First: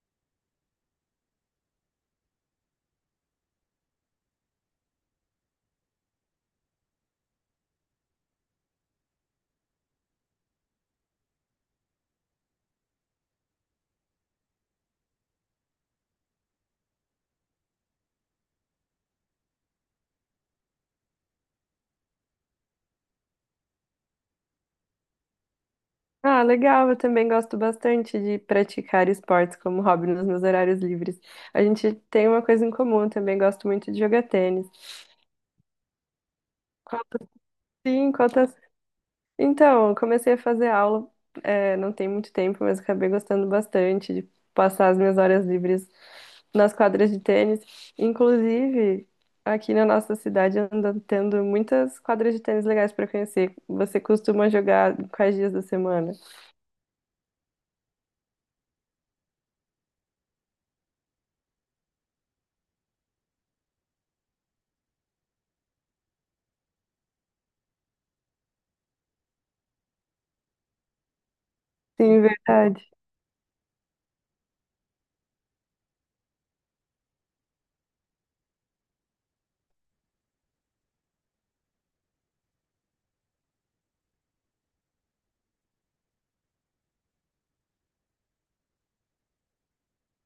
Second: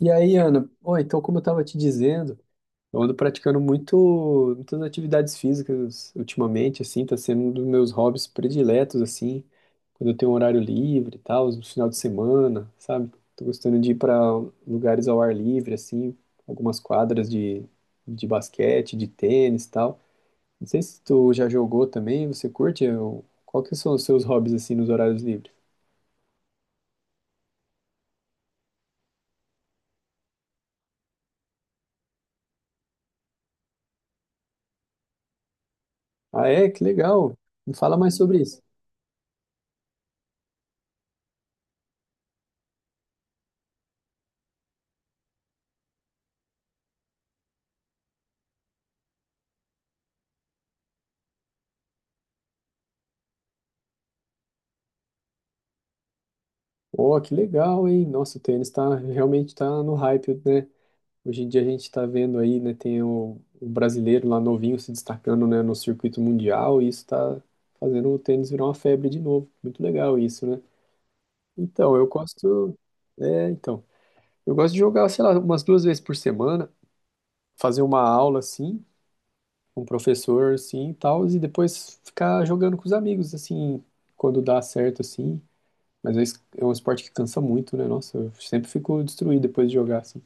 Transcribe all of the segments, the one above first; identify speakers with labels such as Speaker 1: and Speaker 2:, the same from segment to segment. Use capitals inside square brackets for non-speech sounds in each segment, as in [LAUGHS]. Speaker 1: E aí, Ana, oi, então como eu estava te dizendo, eu ando praticando muitas atividades físicas ultimamente, assim, tá sendo um dos meus hobbies prediletos, assim, quando eu tenho um horário livre e tal, no final de semana, sabe? Tô gostando de ir para lugares ao ar livre, assim, algumas quadras de basquete, de tênis e tal. Não sei se tu já jogou também, você curte? Qual que são os seus hobbies, assim, nos horários livres?
Speaker 2: Ah, legal. Eu também gosto bastante de praticar esportes como hobby nos meus horários livres. A gente tem uma coisa em comum, eu também gosto muito de jogar tênis.
Speaker 1: Ah, é? Que
Speaker 2: Quanto
Speaker 1: legal! Me fala
Speaker 2: sim,
Speaker 1: mais sobre
Speaker 2: quantas.
Speaker 1: isso.
Speaker 2: Então, eu comecei a fazer aula, não tem muito tempo, mas acabei gostando bastante de passar as minhas horas livres nas quadras de tênis. Inclusive, aqui na nossa cidade anda tendo muitas quadras de tênis legais para conhecer. Você costuma jogar quais dias da semana?
Speaker 1: Oh, que legal, hein? Nossa, o tênis tá, realmente tá no hype, né? Hoje em dia a gente tá vendo aí, né? Tem o brasileiro lá novinho se destacando, né, no circuito mundial e isso tá fazendo o tênis virar uma febre de novo. Muito legal isso, né? Então, eu
Speaker 2: Sim,
Speaker 1: gosto...
Speaker 2: verdade.
Speaker 1: É, então. Eu gosto de jogar, sei lá, umas duas vezes por semana, fazer uma aula, assim, com um professor, assim, e tal, e depois ficar jogando com os amigos, assim, quando dá certo, assim. Mas é um esporte que cansa muito, né? Nossa, eu sempre fico destruído depois de jogar, assim.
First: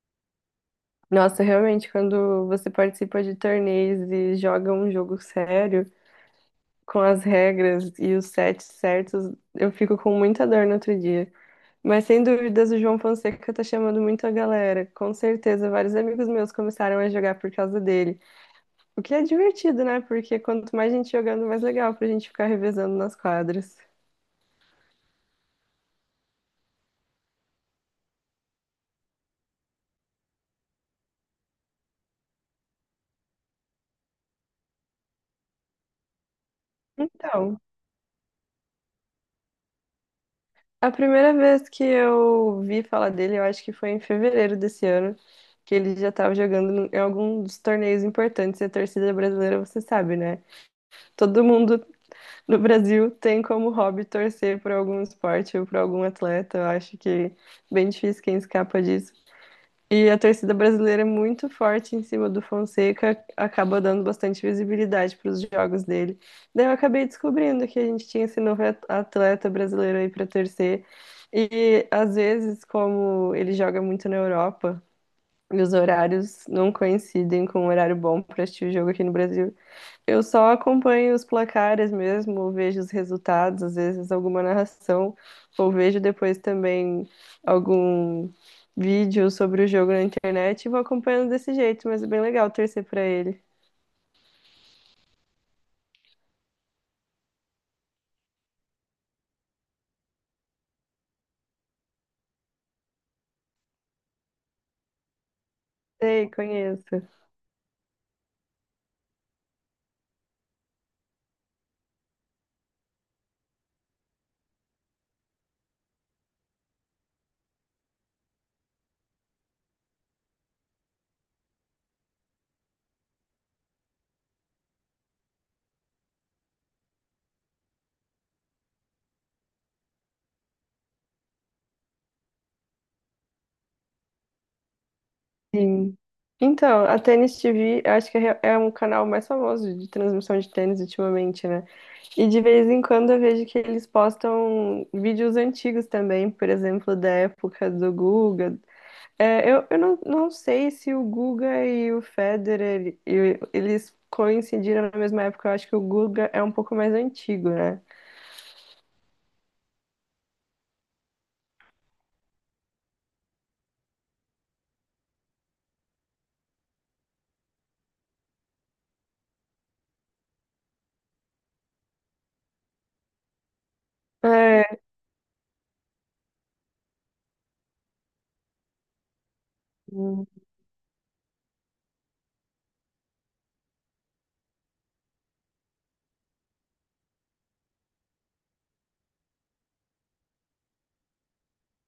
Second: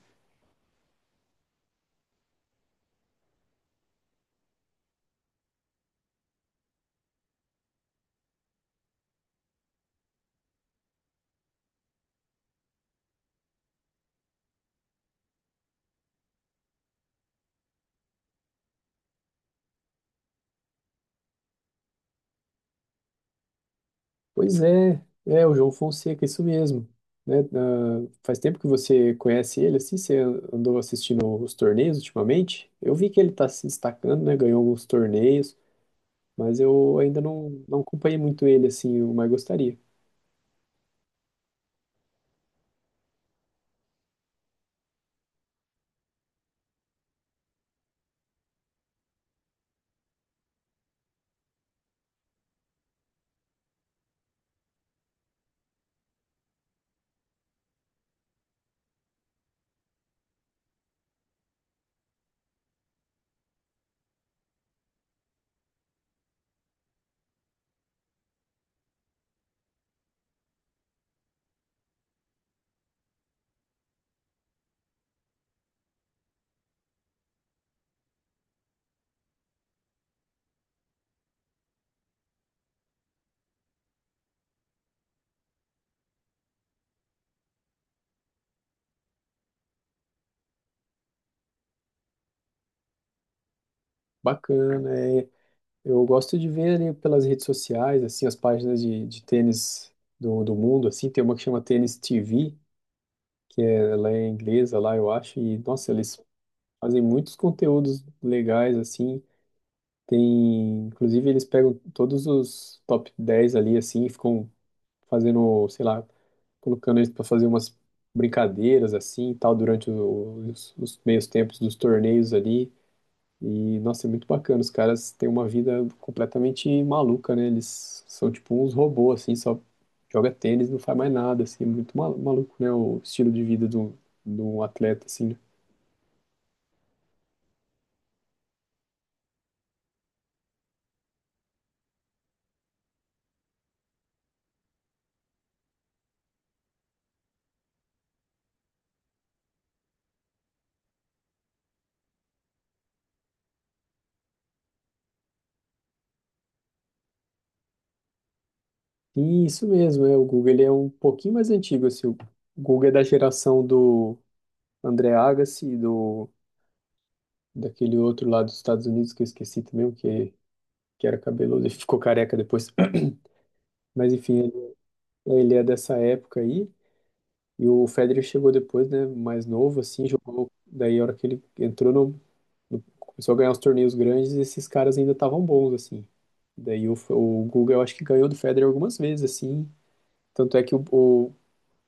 Speaker 2: Nossa, realmente, quando você participa de torneios e joga um jogo sério, com as regras e os sets certos, eu fico com muita dor no outro dia. Mas sem dúvidas, o João Fonseca tá chamando muito a galera. Com certeza, vários amigos meus começaram a jogar por causa dele. O que é divertido, né? Porque quanto mais gente jogando, mais legal pra gente ficar revezando nas quadras.
Speaker 1: Pois é, é o João Fonseca, isso mesmo. Né? Ah, faz tempo que você conhece ele, assim, você andou assistindo os torneios ultimamente? Eu vi que ele tá se destacando, né? Ganhou alguns torneios, mas eu ainda
Speaker 2: Então.
Speaker 1: não acompanhei muito ele, assim, eu mais gostaria.
Speaker 2: A primeira vez que eu vi falar dele, eu acho que foi em fevereiro desse ano, que ele já estava jogando em algum dos torneios importantes. E a torcida brasileira, você sabe, né? Todo mundo no Brasil tem como hobby torcer por algum esporte ou por algum atleta. Eu acho que é bem difícil quem escapa disso. E a torcida brasileira é muito forte em cima do Fonseca, acaba dando bastante visibilidade para os jogos dele. Daí eu acabei descobrindo que a gente tinha esse novo atleta brasileiro aí para torcer. E às vezes, como ele joga muito na Europa, e os horários não coincidem com um horário bom para assistir o jogo aqui no Brasil, eu só acompanho os placares mesmo, ou vejo os resultados, às vezes alguma narração, ou vejo depois também algum vídeo sobre o jogo na internet e vou acompanhando desse jeito, mas é bem legal torcer pra ele.
Speaker 1: Bacana, é. Eu gosto de ver ali pelas redes sociais, assim, as páginas de tênis do mundo, assim, tem uma que chama Tênis TV, que ela é inglesa lá, eu acho, e nossa, eles
Speaker 2: Sei,
Speaker 1: fazem
Speaker 2: conheço.
Speaker 1: muitos conteúdos legais assim. Tem, inclusive eles pegam todos os top 10 ali assim, e ficam fazendo, sei lá, colocando eles para fazer umas brincadeiras assim, e tal durante os meios tempos dos torneios ali. E, nossa, é muito bacana. Os caras têm uma vida completamente maluca, né? Eles são tipo uns robôs, assim, só joga tênis, não faz mais nada, assim. É muito maluco, né? O estilo de vida do atleta, assim, né?
Speaker 2: Sim. Então, a Tênis TV, eu acho que é um canal mais famoso de transmissão de tênis ultimamente, né? E de vez em quando eu vejo que eles postam vídeos antigos também, por exemplo, da época do Guga. Eu não sei se o Guga e o Federer eles coincidiram na mesma época. Eu acho que o Guga é um pouco mais antigo, né?
Speaker 1: E isso mesmo, é. O Guga, ele é um pouquinho mais antigo, assim. O Guga é da geração do André Agassi, do, daquele outro lá dos Estados Unidos, que eu esqueci também, o que, que era cabeludo e ficou careca depois. [CLEARS THROAT] Mas, enfim, ele
Speaker 2: É.
Speaker 1: ele é dessa época aí. E o Federer chegou depois, né, mais novo, assim,
Speaker 2: Hum.
Speaker 1: jogou. Daí, a hora que ele entrou começou a ganhar os torneios grandes, esses caras ainda estavam bons, assim. Daí, o Guga, eu acho que ganhou do Federer algumas vezes, assim. Tanto é que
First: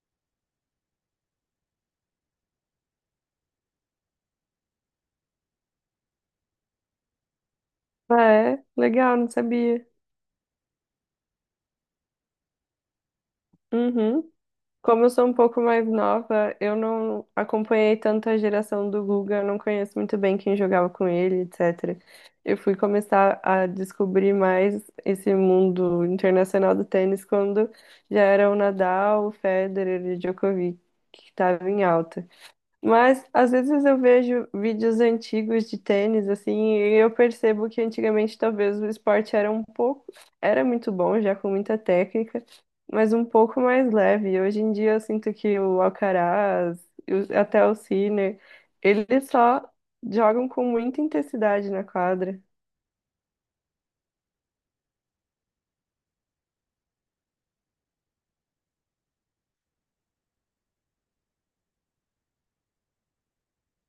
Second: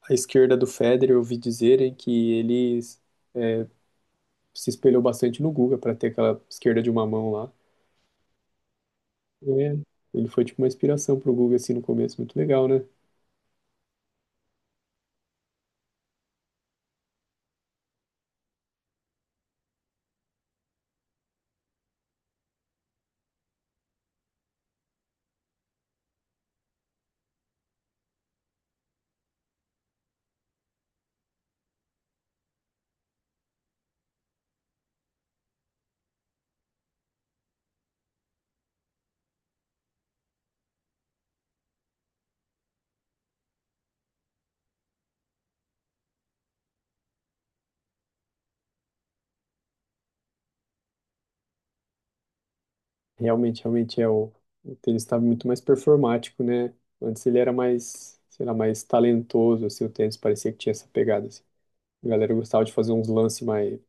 Speaker 1: a esquerda do Federer, eu ouvi dizerem que ele se espelhou bastante no Guga para ter aquela esquerda de uma mão lá.
Speaker 2: Ah, é legal, não
Speaker 1: É.
Speaker 2: sabia.
Speaker 1: Ele foi, tipo, uma inspiração pro Guga, assim, no começo. Muito legal, né?
Speaker 2: Uhum. Como eu sou um pouco mais nova, eu não acompanhei tanto a geração do Guga, eu não conheço muito bem quem jogava com ele, etc. Eu fui começar a descobrir mais esse mundo internacional do tênis quando já era o Nadal, o Federer e o Djokovic que estavam em alta. Mas às vezes eu vejo vídeos antigos de tênis, assim, e eu percebo que antigamente talvez o esporte era um pouco, era muito bom, já com muita técnica, mas um pouco mais leve. Hoje em dia eu sinto que o Alcaraz, e até o Sinner, eles só jogam com muita intensidade na quadra.
Speaker 1: Realmente, realmente é o tênis está muito mais performático, né? Antes ele era mais, sei lá, mais talentoso, assim, o tênis parecia que tinha essa pegada, assim. A galera gostava de fazer uns lances mais,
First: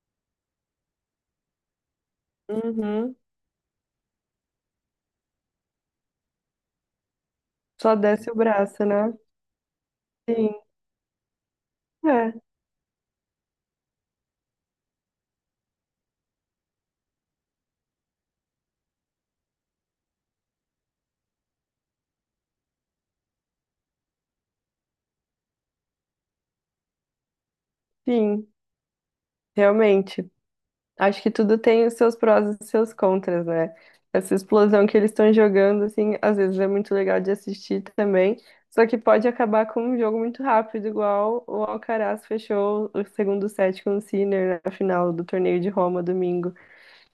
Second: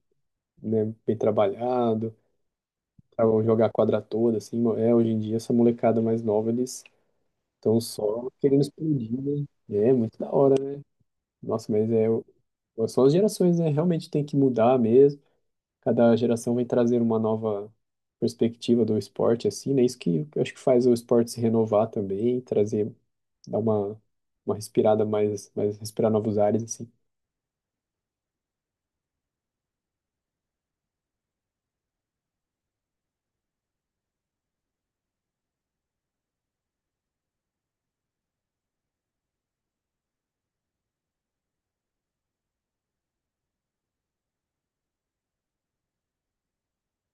Speaker 1: né, bem trabalhado,
Speaker 2: Uhum.
Speaker 1: pra jogar a quadra toda, assim. É, hoje em dia, essa molecada mais nova, eles estão
Speaker 2: Só
Speaker 1: só
Speaker 2: desce o
Speaker 1: querendo
Speaker 2: braço,
Speaker 1: explodir,
Speaker 2: né?
Speaker 1: né? É, muito da
Speaker 2: Sim,
Speaker 1: hora, né? Nossa, mas é, o-
Speaker 2: é,
Speaker 1: são as gerações, né? Realmente tem que mudar mesmo. Cada geração vem trazer uma nova perspectiva do esporte, assim, né? Isso que eu acho que faz o esporte se renovar também, trazer, dar uma respirada mais, respirar novos ares, assim.
Speaker 2: sim, realmente. Acho que tudo tem os seus prós e os seus contras, né? Essa explosão que eles estão jogando, assim, às vezes é muito legal de assistir também, só que pode acabar com um jogo muito rápido, igual o Alcaraz fechou o segundo set com o Sinner na final do torneio de Roma domingo.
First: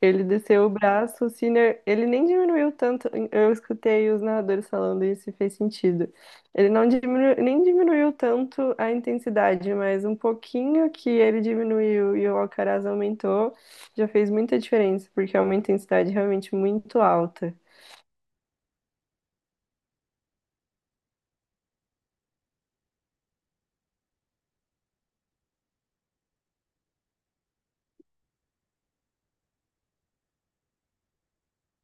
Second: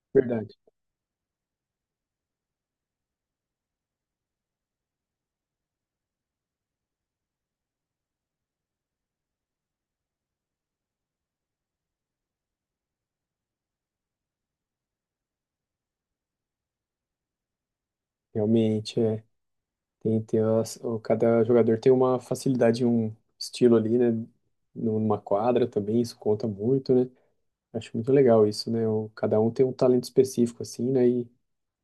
Speaker 2: Ele
Speaker 1: Verdade.
Speaker 2: desceu o braço, o Sinner, ele nem diminuiu tanto. Eu escutei os narradores falando isso e fez sentido. Ele não diminuiu, nem diminuiu tanto a intensidade, mas um pouquinho que ele diminuiu e o Alcaraz aumentou, já fez muita diferença, porque é uma intensidade realmente muito alta.
Speaker 1: Realmente, é. Tem, cada jogador tem uma facilidade, um estilo ali, né? Numa quadra também, isso conta muito, né? Acho muito legal isso, né? O, cada um tem um talento específico, assim, né? E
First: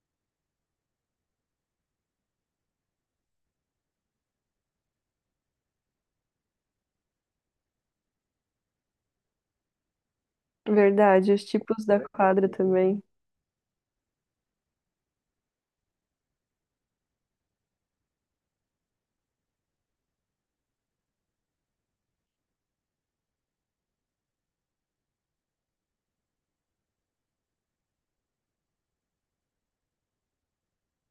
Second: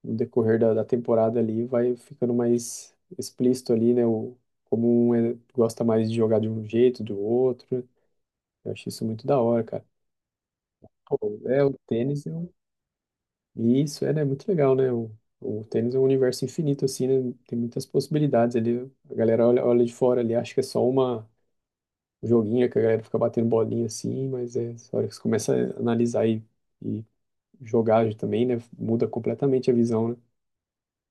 Speaker 1: no decorrer da temporada ali, vai ficando mais explícito ali, né? O, como um gosta mais de jogar de um jeito, do outro. Eu acho isso muito da hora, cara.
Speaker 2: Verdade,
Speaker 1: Pô,
Speaker 2: os
Speaker 1: é, o
Speaker 2: tipos da
Speaker 1: tênis é
Speaker 2: quadra
Speaker 1: um...
Speaker 2: também.
Speaker 1: E isso é, né, muito legal, né? O tênis é um universo infinito, assim, né? Tem muitas possibilidades ali. A galera olha, olha de fora ali, acha que é só uma joguinha que a galera fica batendo bolinha assim, mas é, a hora que você começa a analisar e jogar também, né? Muda completamente a visão,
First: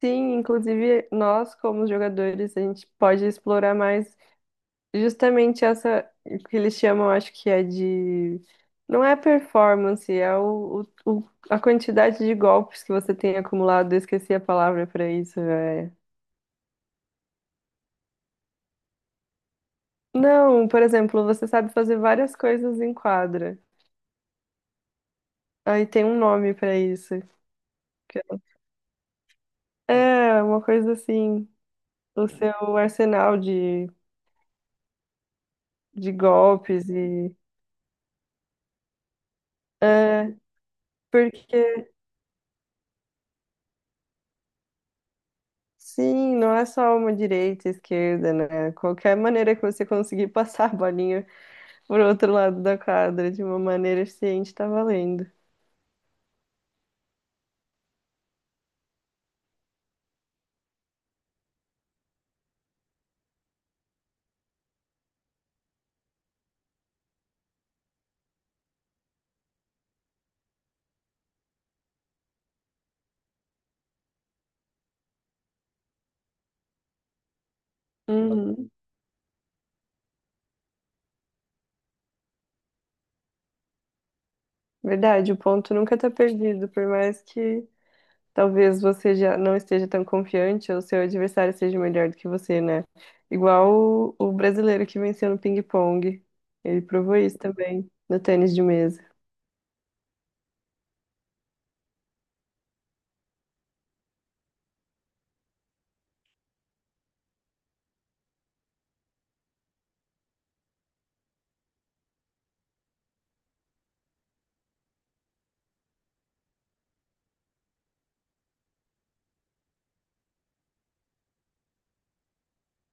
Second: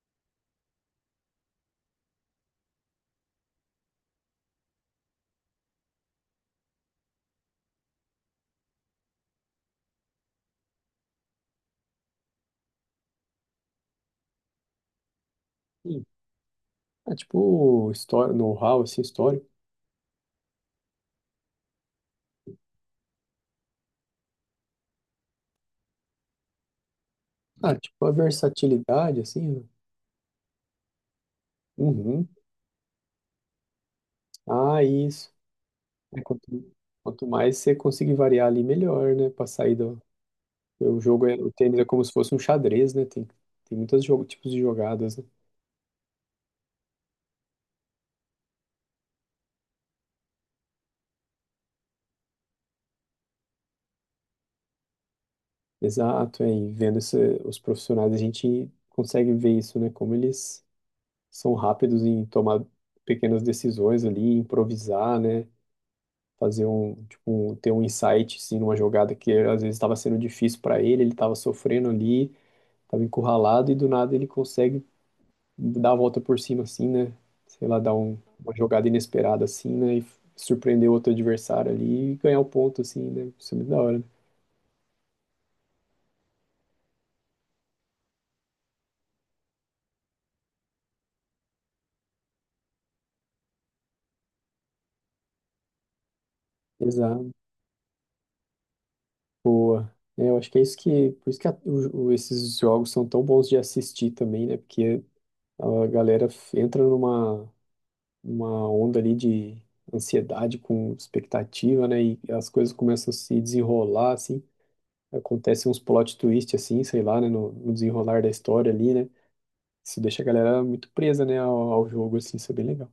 Speaker 2: Sim, inclusive nós, como jogadores, a gente pode explorar mais justamente essa que eles chamam, acho que é de. Não é performance, é a quantidade de golpes que você tem acumulado. Eu esqueci a palavra para isso, é.
Speaker 1: né? Ah, tipo história, know-how assim, histórico.
Speaker 2: Não, por exemplo, você sabe fazer várias coisas em quadra. Aí tem um nome para isso.
Speaker 1: Ah, tipo a
Speaker 2: que
Speaker 1: versatilidade assim, né?
Speaker 2: É, uma coisa assim.
Speaker 1: Uhum.
Speaker 2: O seu arsenal
Speaker 1: Ah, isso.
Speaker 2: de
Speaker 1: É, Quanto,
Speaker 2: golpes
Speaker 1: quanto
Speaker 2: e.
Speaker 1: mais você conseguir variar ali, melhor, né? Pra sair do.
Speaker 2: É,
Speaker 1: O jogo é, o tênis é
Speaker 2: porque.
Speaker 1: como se fosse um xadrez, né? Tem, tem muitos jogo, tipos de jogadas, né?
Speaker 2: Sim, não é só uma direita e esquerda, né? Qualquer maneira que você conseguir [LAUGHS] passar a bolinha por outro lado da quadra, de uma maneira eficiente, tá valendo.
Speaker 1: Exato, é, e vendo os profissionais, a gente consegue ver isso, né? Como eles são rápidos em tomar pequenas decisões ali, improvisar, né? Fazer um, tipo, ter um insight, sim, numa jogada que às vezes estava sendo difícil para ele, ele estava sofrendo ali, estava encurralado e do nada ele consegue dar a volta por cima assim, né? Sei lá, dar uma
Speaker 2: Uhum.
Speaker 1: jogada inesperada assim, né? E surpreender outro adversário ali e ganhar o ponto assim, né? Isso é muito da hora, né?
Speaker 2: Verdade, o ponto nunca tá perdido, por mais que talvez você já não esteja tão confiante ou seu adversário seja melhor do que você, né? Igual o brasileiro que venceu no ping-pong. Ele provou
Speaker 1: Exato.
Speaker 2: isso também no tênis de mesa.
Speaker 1: Boa. É, eu acho que é isso que, por isso que esses jogos são tão bons de assistir também, né? Porque a galera f- entra numa uma onda ali de ansiedade com expectativa, né? E as coisas começam a se desenrolar, assim. Acontece uns plot twist, assim, sei lá, né? No desenrolar da história ali, né? Isso deixa a galera muito presa, né? Ao jogo, assim, isso é bem legal.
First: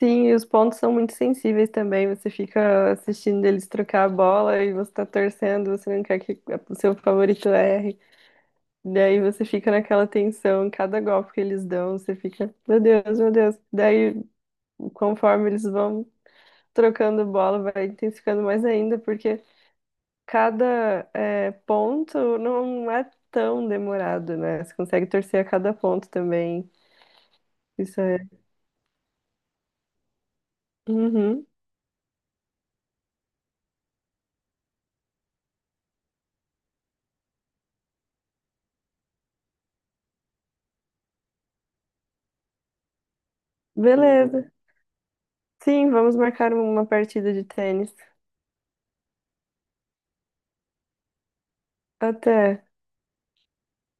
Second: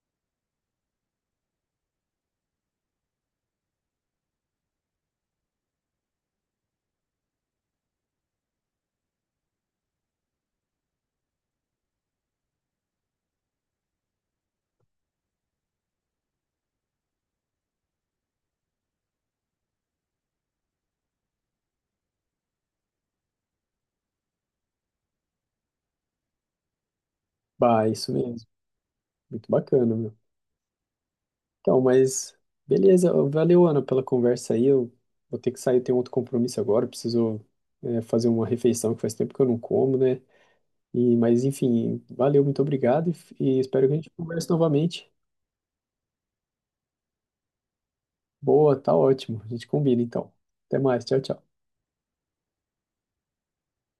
Speaker 2: Sim, e os pontos são muito sensíveis também. Você fica assistindo eles trocar a bola e você tá torcendo, você não quer que o seu favorito erre. Daí você fica naquela tensão, cada golpe que eles dão, você fica, meu Deus, meu Deus. Daí, conforme eles vão trocando bola, vai intensificando mais ainda, porque ponto não é tão demorado, né? Você consegue torcer a cada ponto também.
Speaker 1: Bah,
Speaker 2: Isso
Speaker 1: isso
Speaker 2: é.
Speaker 1: mesmo. Muito bacana, meu.
Speaker 2: Uhum.
Speaker 1: Então, mas beleza. Valeu, Ana, pela conversa aí. Eu vou ter que sair, tenho outro compromisso agora. Preciso, fazer uma refeição que faz tempo que eu não como, né? E, mas enfim, valeu, muito obrigado e espero que a gente
Speaker 2: Beleza.
Speaker 1: converse novamente.
Speaker 2: Sim, vamos marcar uma partida de tênis.
Speaker 1: Boa, tá ótimo. A gente combina então. Até mais. Tchau, tchau.
Speaker 2: Até.